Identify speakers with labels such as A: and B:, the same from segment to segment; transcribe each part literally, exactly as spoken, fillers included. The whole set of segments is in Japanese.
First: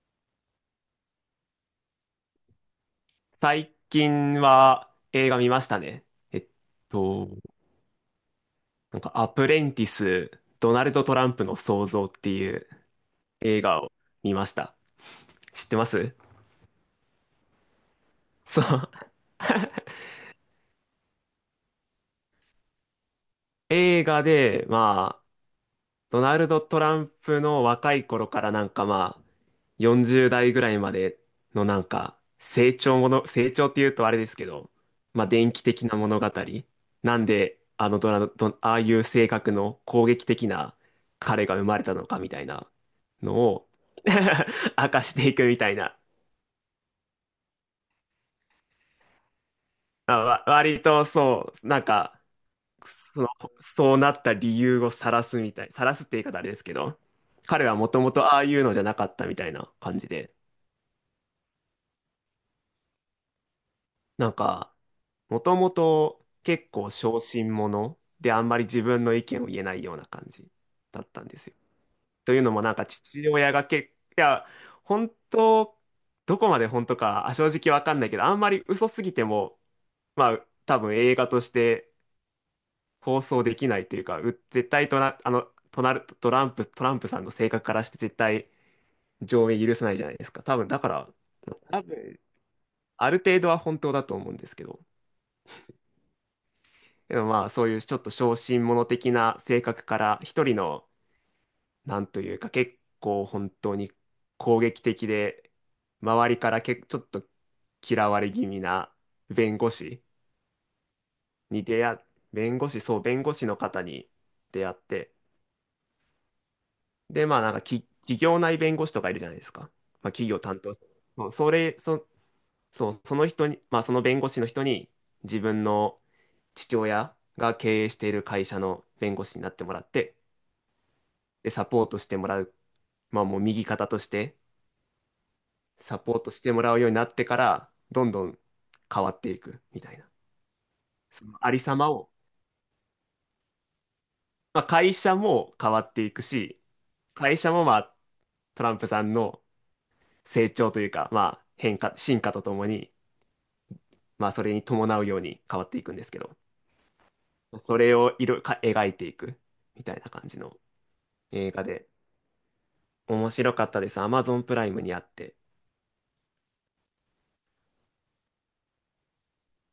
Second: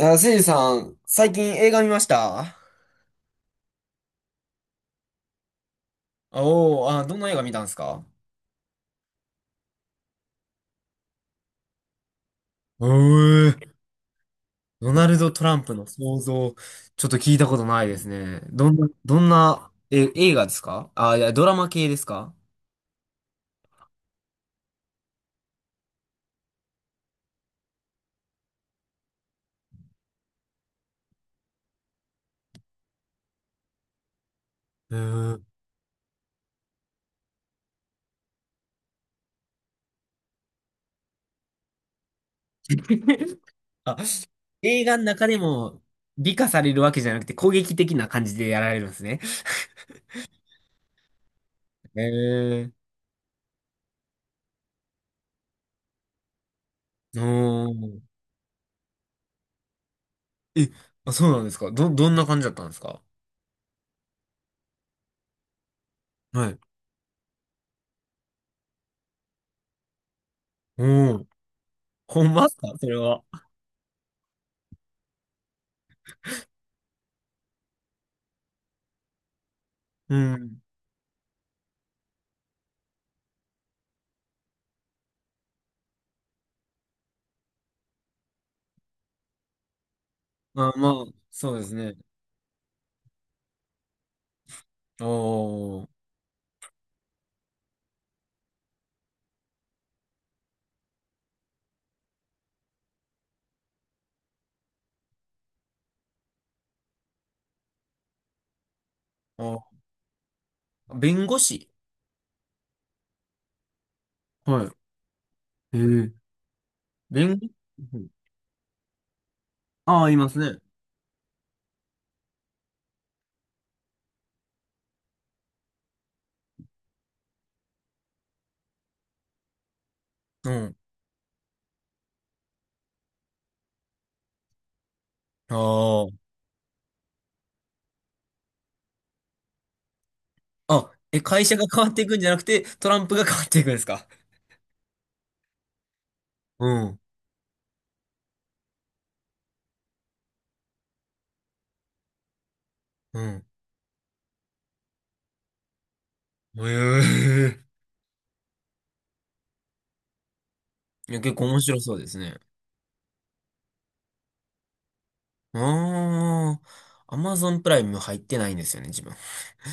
A: あ、せいじさん、最近映画見ました？
B: 最近は映画見ましたね。えっ
A: おおー、あ、どんな
B: と、
A: 映画見たんですか？
B: なんかアプレンティス、ドナルド・トランプの創造っていう
A: う
B: 映
A: ー、
B: 画を見ました。
A: ドナルド・トラン
B: 知っ
A: プ
B: て
A: の
B: ます？
A: 想像、ちょっと聞いたことないですね。
B: そ
A: どんな、
B: う。
A: どんな、え、映画ですか？あ、いや、ドラマ系ですか？
B: 映画で、まドナルド・トランプの若い頃からなんかまあ、よんじゅう代ぐらいまでのなんか、成長もの、成長っていうとあれですけど、
A: う
B: まあ、
A: ーん。
B: 電気的な物語。なんで、あのドラ、ド、ああいう性格の攻撃的な彼が生まれたのかみたいなの を
A: あ、映
B: 明
A: 画
B: か
A: の
B: し
A: 中
B: てい
A: で
B: くみたい
A: も
B: な。
A: 美化されるわけじゃなくて攻撃的な感じでやられるんですね。
B: まあ、わ割とそう、なん
A: へ
B: か、
A: え。
B: その、そうなった理由を晒すみたい、晒すって言い方あれですけど、
A: お
B: 彼はもと
A: ー。
B: もとああいうのじゃなかったみたいな感じで、
A: え、あ、そうなんですか？ど、どんな感じだったんですか？
B: なんか、もともと
A: はい。
B: 結構小心者であんまり自分の意見を言えないような感じ
A: お
B: だった
A: ー。
B: んですよ。
A: ほん
B: という
A: まっ
B: の
A: す
B: も
A: か、
B: なん
A: そ
B: か
A: れは？
B: 父親がけ、いや、本当、どこまで本当かあ正直わかんないけど、あんまり嘘すぎても、
A: う
B: まあ
A: ん。
B: 多分映画として放送できないというか、う絶対とな、あの、となる、トランプ、トランプさんの性格からして絶対上映許さないじゃないですか。多分、
A: あ、
B: だか
A: まあ、
B: ら、
A: そうです
B: 多
A: ね。
B: 分、ある程度は本当だと思うんですけど、
A: おー、
B: でもまあそういうちょっと小心者的な性格から一人のなんというか結構本当に攻撃的で周りからけちょっと嫌われ気味な弁護
A: あ、
B: 士
A: 弁護
B: に
A: 士。
B: 出会っ弁護士そう弁護士の方に出
A: は
B: 会って、
A: い。えー
B: で、ま
A: 弁護
B: あ
A: 士。
B: なんかき企業内弁護士とかいるじゃないですか。
A: あ
B: ま
A: あ、
B: あ
A: いま
B: 企
A: す
B: 業
A: ね。
B: 担当。そうそれ、そ、そう、その人に、まあその弁護士の人に自分の父親が経営している会社の弁護士になってもらって、
A: うん。
B: で、サポートしてもらう。まあもう右肩としてサポー
A: あ
B: トしてもらうようになってから、どんどん変わっていくみたいな。
A: あ。あ、え、
B: その
A: 会
B: あ
A: 社
B: り
A: が
B: さ
A: 変わ
B: ま
A: ってい
B: を、
A: くんじゃなくて、トランプが変わっていくんですか？
B: まあ会社も変わっていくし、
A: うん。
B: 会社もまあトランプさんの成長というか、まあ変化、進化とともに、
A: うん。
B: まあ、それに伴うように変わっていくんですけど、
A: ええ。
B: それを色か描いていくみたいな感じの
A: いや、結構
B: 映
A: 面
B: 画
A: 白
B: で、
A: そうですね。
B: 面白かったです。Amazon プライムにあって。
A: ああ。アマゾンプライム入ってないんですよね、自分。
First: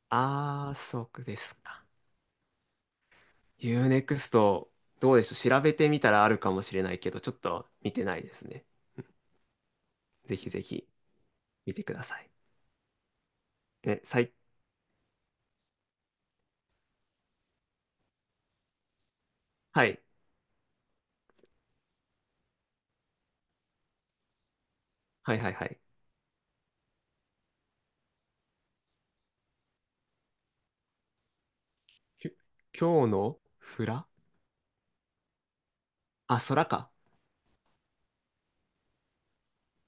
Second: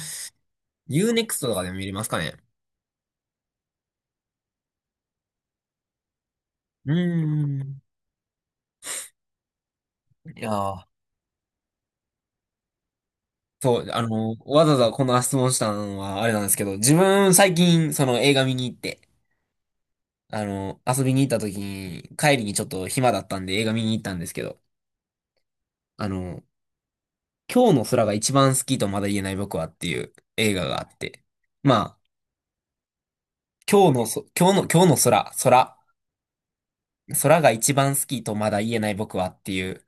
B: あー、そうで
A: ユーネクスト と
B: す
A: かでも見
B: か。
A: れますかね？
B: ユーネクストどうでしょう。調べてみたらあるかもしれな
A: うー
B: いけど、ちょっと
A: ん。
B: 見てないですね。うん、ぜ
A: いや
B: ひぜ
A: ー。
B: ひ見てください。
A: そう、あ
B: ね、さい、
A: の、わざわざこの質問したのはあれなんですけど、自分最近その映画見に行って、
B: はい、
A: あの、遊びに行った時に、帰りにちょっと暇だったんで映画見に行ったんですけど、
B: はいはいはい。
A: あの、今日の空が一番好きとまだ言えない僕はっていう映画があって、まあ、
B: きゅ今日のフ
A: 今日の
B: ラ
A: そ、今日の、今日の空、空、
B: あ、空か。
A: 空が一番好きとまだ言えない僕はっていう、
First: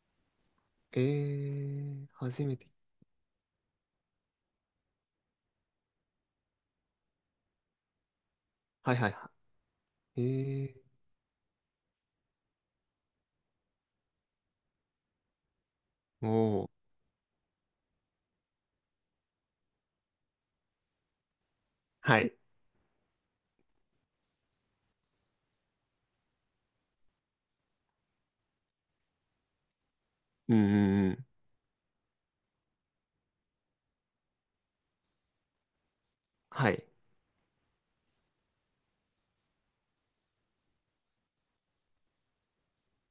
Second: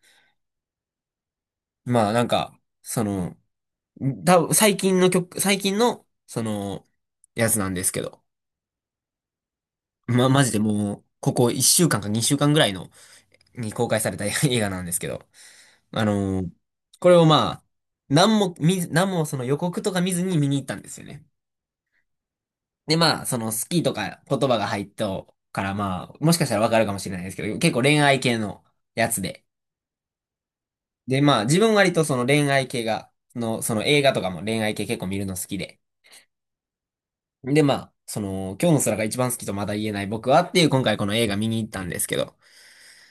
B: えー、
A: まあなん
B: 初め
A: か、
B: て。
A: その、多分最近の曲、最近の、その、やつなんですけど、
B: はいはいはい。
A: ま、マジで
B: え
A: もう、ここいっしゅうかんかにしゅうかんぐらいのに公開された 映画なんですけど、あ
B: ー、
A: のー
B: おー、
A: これをまあ、何も見ず、何もその予告とか見ずに見に行ったんですよね。
B: はい。
A: でまあ、その好きとか言葉が入ったからまあ、もしかしたらわかるかもしれないですけど、結構恋愛系のやつで。
B: うんう
A: で
B: ん、
A: まあ、自分割とその恋愛系が、その、その映画とかも恋愛系結構見るの好きで。
B: はい。
A: でまあ、その、今日の空が一番好きとまだ言えない僕はっていう今回この映画見に行ったんですけど、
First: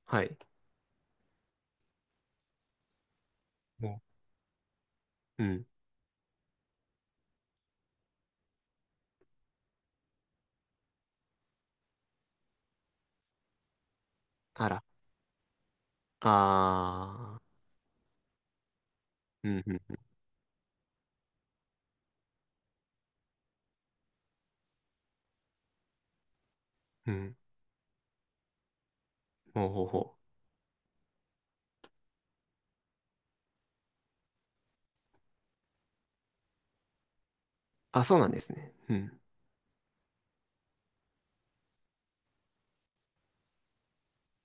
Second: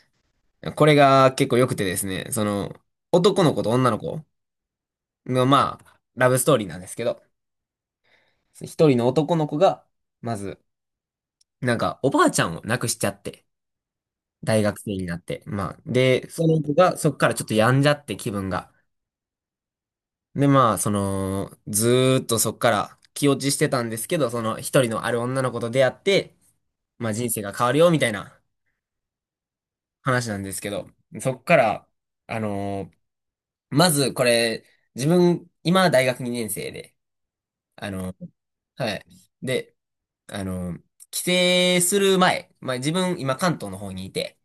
B: はい。
A: これが結構良くてですね、その、男の子と女の
B: も
A: 子
B: う、
A: の、
B: うん。
A: まあ、ラブストーリーなんですけど、一人の男の子が、まず、なんか、おばあちゃんを亡くしちゃって、大
B: あ
A: 学
B: ら。
A: 生になって、まあ、で、その子がそっから
B: あ
A: ちょっと
B: ー。
A: 病んじゃって気分が。
B: うん、うん、
A: で、まあ、その、ずーっとそっから気落ちしてたんですけど、その一人のある女の子と出会って、ま
B: う
A: あ人
B: ん。
A: 生が変わるよ、みたいな
B: ほうほうほ
A: 話
B: う。
A: なんですけど、そっから、あのーまずこれ、自分、今大学にねん生で、あ
B: あ、
A: の
B: そうな
A: ー
B: んですね。
A: は
B: う
A: い。
B: ん。
A: であの、帰省する前、まあ自分今関東の方にいて、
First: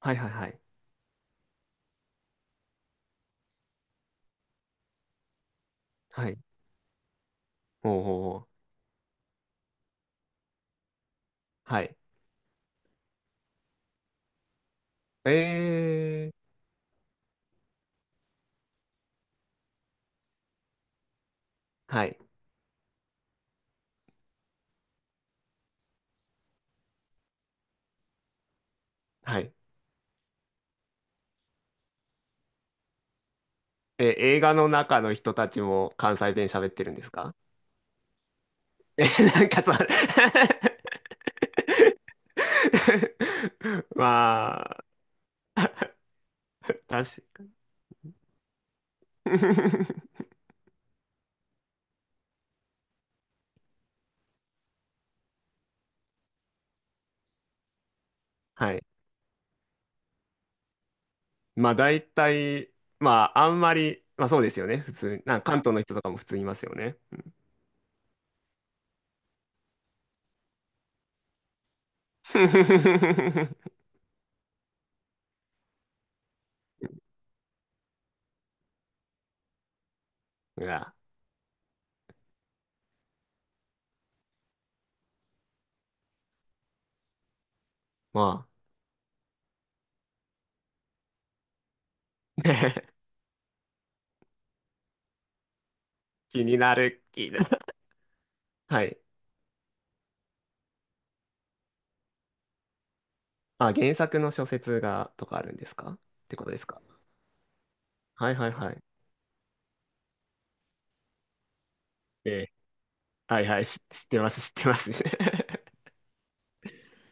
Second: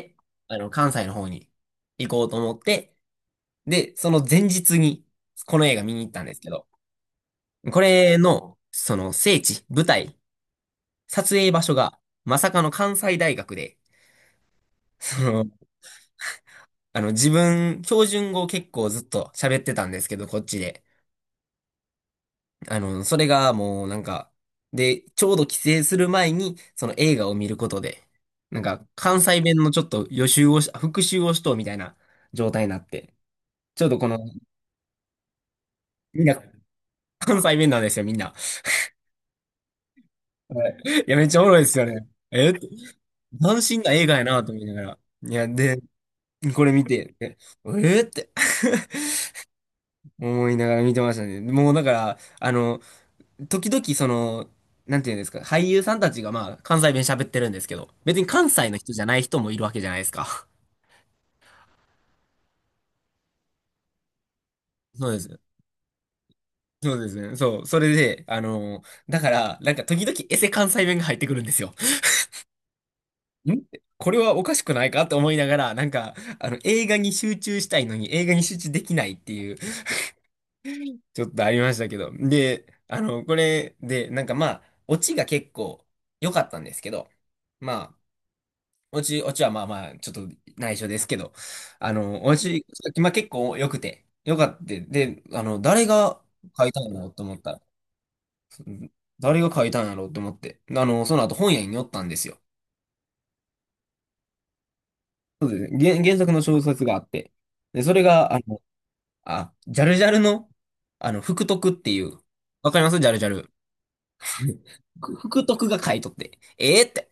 B: はいはいは
A: あ
B: い。
A: の、関西の方に行こうと思って、で、その前日にこの映画見に行ったん
B: は
A: で
B: い。
A: すけど、こ
B: ほう
A: れ
B: ほうほ
A: の、
B: う。
A: その聖地、舞台、撮影場所
B: はい。
A: が、まさかの関西大学で、その、
B: えー。
A: あの、自分、標準語を結構ずっと喋ってたんですけど、こっちで。
B: はい。
A: あの、それがもうなんか、で、ちょうど帰省する前に、その映画を見ることで、なんか関西
B: はい。
A: 弁のちょっと予習をし、復習をしとうみたいな状態になって、ちょっとこ
B: え、
A: の、
B: 映画の中の人たちも関
A: みん
B: 西
A: な
B: 弁喋ってるんですか？
A: 関西弁なんですよ、みんな。
B: え、なんかさ、
A: はいいや、めっちゃおもろいですよね。えって斬新な映画やなと
B: ま
A: 思いなが
B: あ、
A: ら。いや、で、これ見て、え
B: 確
A: えって
B: か
A: 思いながら見てましたね。もうだから、あの、時々その、なんていうんですか、俳優さんたちがまあ関西弁喋ってるんですけど、別に関西
B: は
A: の
B: い。
A: 人じゃない人もいるわけじゃないですか。
B: まあ、大体、まあ、あんまり、まあそうですよね。普
A: そうで
B: 通、な
A: す。
B: んか関東の人とかも普通いますよ
A: そ
B: ね。
A: うですね。そう。それで、あのーだから、なんか時々エセ関西弁が入ってくるんですよ。ん これはおかしくないかと思いながら、なんか、あの、映画に集中したいのに映画に集中できないっていう、
B: いや、
A: ちょっとありましたけど。で、あの、これで、なんかまあ、オチが結構良かったんですけど、まあ、
B: ま
A: おち、おちはまあまあ、ちょっと内緒ですけど、あの、おち、
B: あ、
A: 今結構良くて、良かった。で、あの、誰が
B: 気に
A: 書い
B: な
A: たんだ
B: る、
A: ろうと
B: 気に
A: 思
B: な
A: っ
B: る。
A: たら、う
B: は
A: ん
B: い。
A: 誰が書いたんやろうと思って、あの、その後本屋に寄ったんですよ。
B: あ、原作の小説が、とかあ
A: そう
B: るんで
A: です
B: す
A: ね。
B: かっ
A: 原、原作
B: て
A: の
B: ことで
A: 小
B: すか？
A: 説があって、で、それ
B: は
A: が、
B: い
A: あ
B: はい
A: の、
B: はい。
A: あ、ジャルジャルの、あの、福徳っていう、
B: ええ、
A: わかりますジャルジャ
B: はい
A: ル？
B: はい、し知ってます、知ってます。
A: ふ福徳 が書いとって、ええって。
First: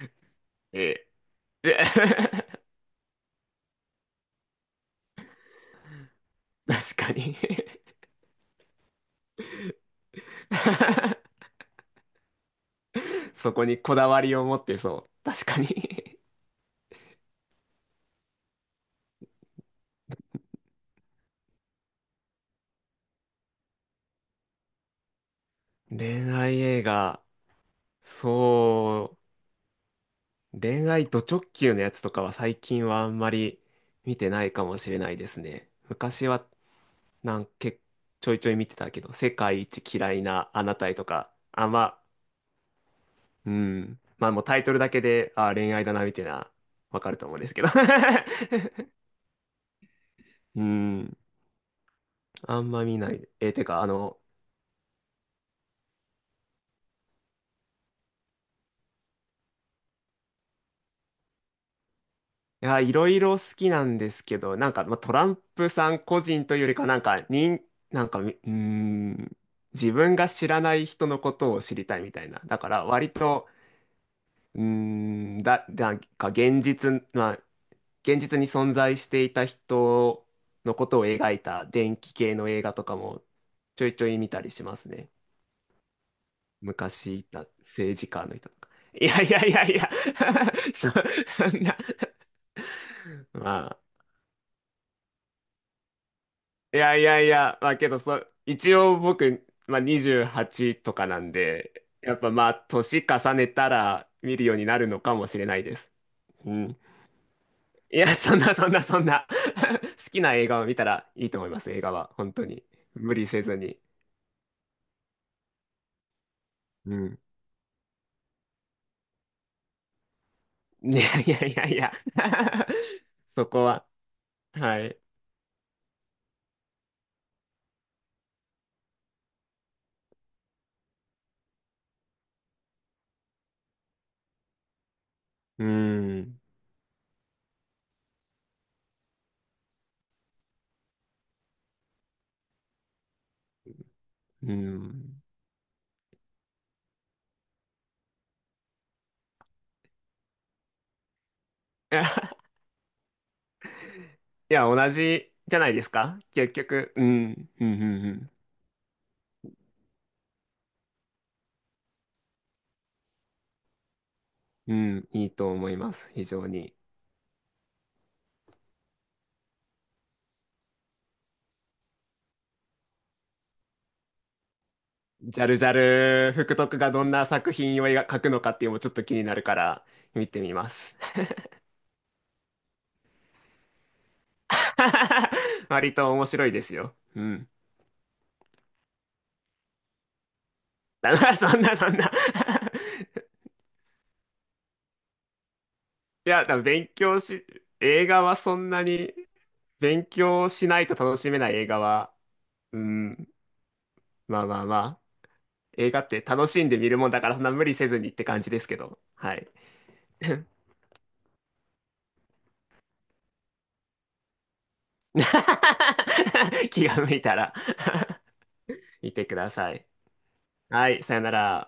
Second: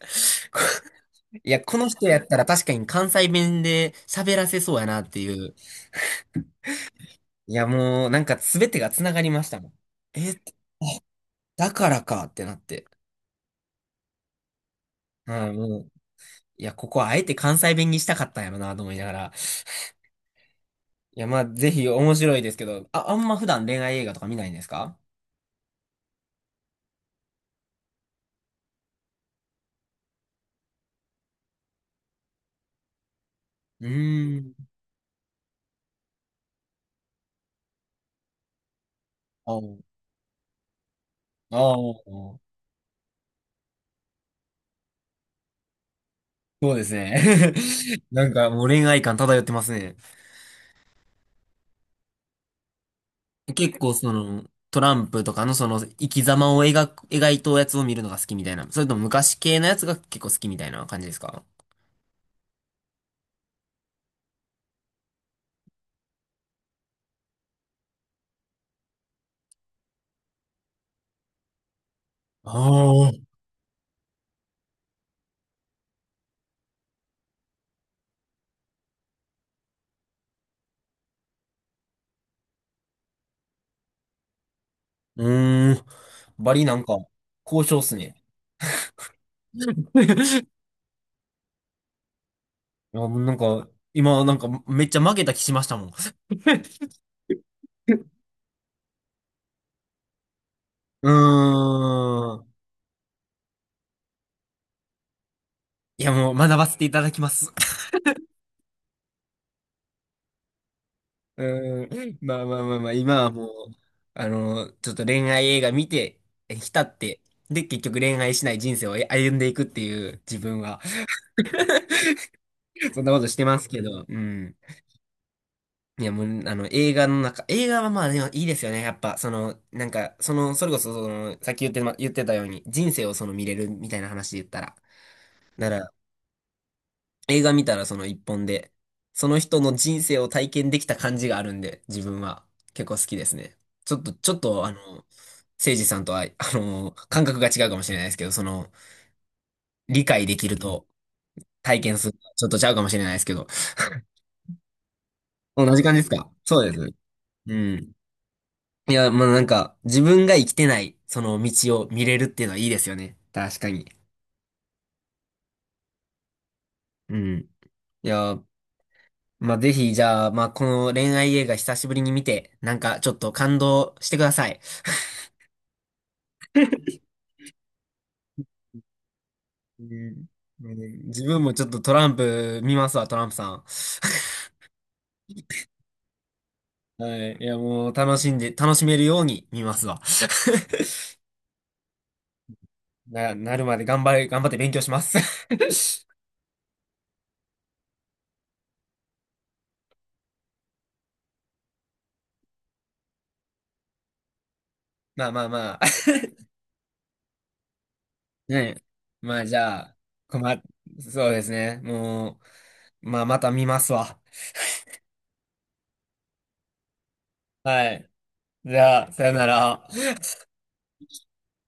B: え
A: いや、
B: え、
A: こ
B: で
A: の人やったら確かに関西弁で喋らせそうやなっていう、
B: 確かに
A: いや、もう、なんか全てが繋がりましたもん。え、だからかってなって。
B: そこにこだわりを持ってそう。確
A: うん、
B: かに
A: もう、いや、ここはあえて関西弁にしたかったんやろなと思いながら。いや、まあ、ぜひ面白いですけど、あ、あんま普段恋愛映画とか見ないんですか？
B: 恋愛映画、そう、恋愛ド直球のやつとかは最近はあんまり
A: う
B: 見て
A: ー
B: ない
A: ん。
B: かもしれないですね。昔はなんけ、ちょいちょい見てたけど、世
A: ああ、
B: 界一嫌いなあなたへとか、
A: あ
B: あ、まあ、
A: ー
B: うん。まあもうタイトルだけで、あ、恋愛だな、みたいな、
A: そうです
B: わかると思うんで
A: ね。
B: すけど。
A: なんかもう恋愛 感漂ってますね。
B: うん。あんま見ない。え、て
A: 結
B: か、あ
A: 構そ
B: の、
A: の、トランプとかのその生き様を描く、描いたやつを見るのが好きみたいな。それとも昔系のやつが結構好きみたいな感じですか？
B: いや、いろいろ好きなんですけど、なんか、まあ、トランプさん個人というよりか、なんか、人、なんか、みうん、自分が知らない人のことを知りたいみたいな。
A: あ
B: だから、割
A: あー。
B: と、うーん、だ、なんか現実、まあ、現実に存在していた人のことを描いた電気系の映画とかもちょいちょい見たりしますね。
A: うーん。バリなんか、
B: 昔いた
A: 交渉っす
B: 政治
A: ね。
B: 家の人とか。いやいやいやいや
A: い
B: そ、そんな、
A: や、もうなん
B: ま
A: か、
B: あ、
A: 今なんかめっちゃ負けた気しましたもん。
B: い やいやいや、まあけどそ、一応僕、まあ、にじゅうはちとか
A: う
B: なんで、やっぱ
A: ー
B: ま
A: ん。
B: あ、年重ねたら見るようになるのかもしれないです。
A: いや、もう学
B: う
A: ば
B: ん。
A: せていただきます。
B: いや、そんなそんなそんな 好きな映画を見たらいいと
A: う
B: 思います、映画
A: ー
B: は。
A: ん。
B: 本
A: ま
B: 当
A: あまあ
B: に。
A: まあまあ、今
B: 無理
A: は
B: せ
A: も
B: ず
A: う、
B: に。
A: あの、ちょっと恋愛映画見て、え浸
B: う
A: っ
B: ん。
A: て、で、結局恋愛しない人生を歩んでいくっていう自分は、
B: いやいやいやいや
A: そんなことして
B: そ
A: ま
B: こ
A: すけ
B: は、
A: ど、うん。
B: はい。
A: いや、もう、あの、映画の中、映画はまあでもいいですよね。やっぱ、その、なんか、その、それこそ、その、さっき言って、ま、言ってたように、人生をその見れるみたいな話で言ったら。
B: う
A: なら、
B: ん。
A: 映画見たらその一本で、その人の人生を体験できた感じがあるんで、自分は結構好きですね。ちょっと、ちょっ
B: う
A: と、あの、誠
B: ん。
A: 司さんとは、あの、感覚が違うかもしれないですけど、その、理解できると体
B: い
A: 験
B: や、
A: する、
B: い
A: ちょっとちゃうかもしれないですけど。
B: や同じじゃな
A: 同
B: い
A: じ
B: です
A: 感じです
B: か
A: か？
B: 結
A: そうで
B: 局。
A: す。
B: うん。
A: う
B: う
A: ん。
B: ん。
A: いや、まあなんか、自分が生きてない、その道を見れるっていうのはいいですよね。確かに。
B: うん。うん。うん、いいと思います。非常に。
A: うん。いや、まあぜひ、じゃあ、まあこの恋愛映画久しぶりに見て、なんかちょっと感動してください。
B: ジャルジャル、福徳がどんな作品を描くのかっていうのもちょっと気になるか
A: う
B: ら、
A: ん。うん
B: 見てみます。
A: 自分もちょっとトランプ見ますわ、トランプさん。
B: 割と面白いですよ。
A: は
B: う
A: い。い
B: ん。
A: や、もう楽しんで、楽しめるように見ますわ。
B: だからそんな、そんな い
A: な、なるまで頑張れ、頑張って勉強します。
B: や、多分勉強し、映画はそんなに勉強しないと楽しめない映画は、うん、まあまあまあ、
A: まあまあまあ。
B: 映画って楽しんで見るもんだからそんな無理せずにって感 じ
A: ね
B: ですけ
A: え。
B: ど、は
A: まあ
B: い。
A: じゃあ、困っ、そうですね。もう、まあ、また見ますわ。
B: 気が向いたら
A: はい。じゃあ、
B: 見
A: さ
B: て
A: よ
B: く
A: な
B: ださ
A: ら。
B: い。はい、さよなら。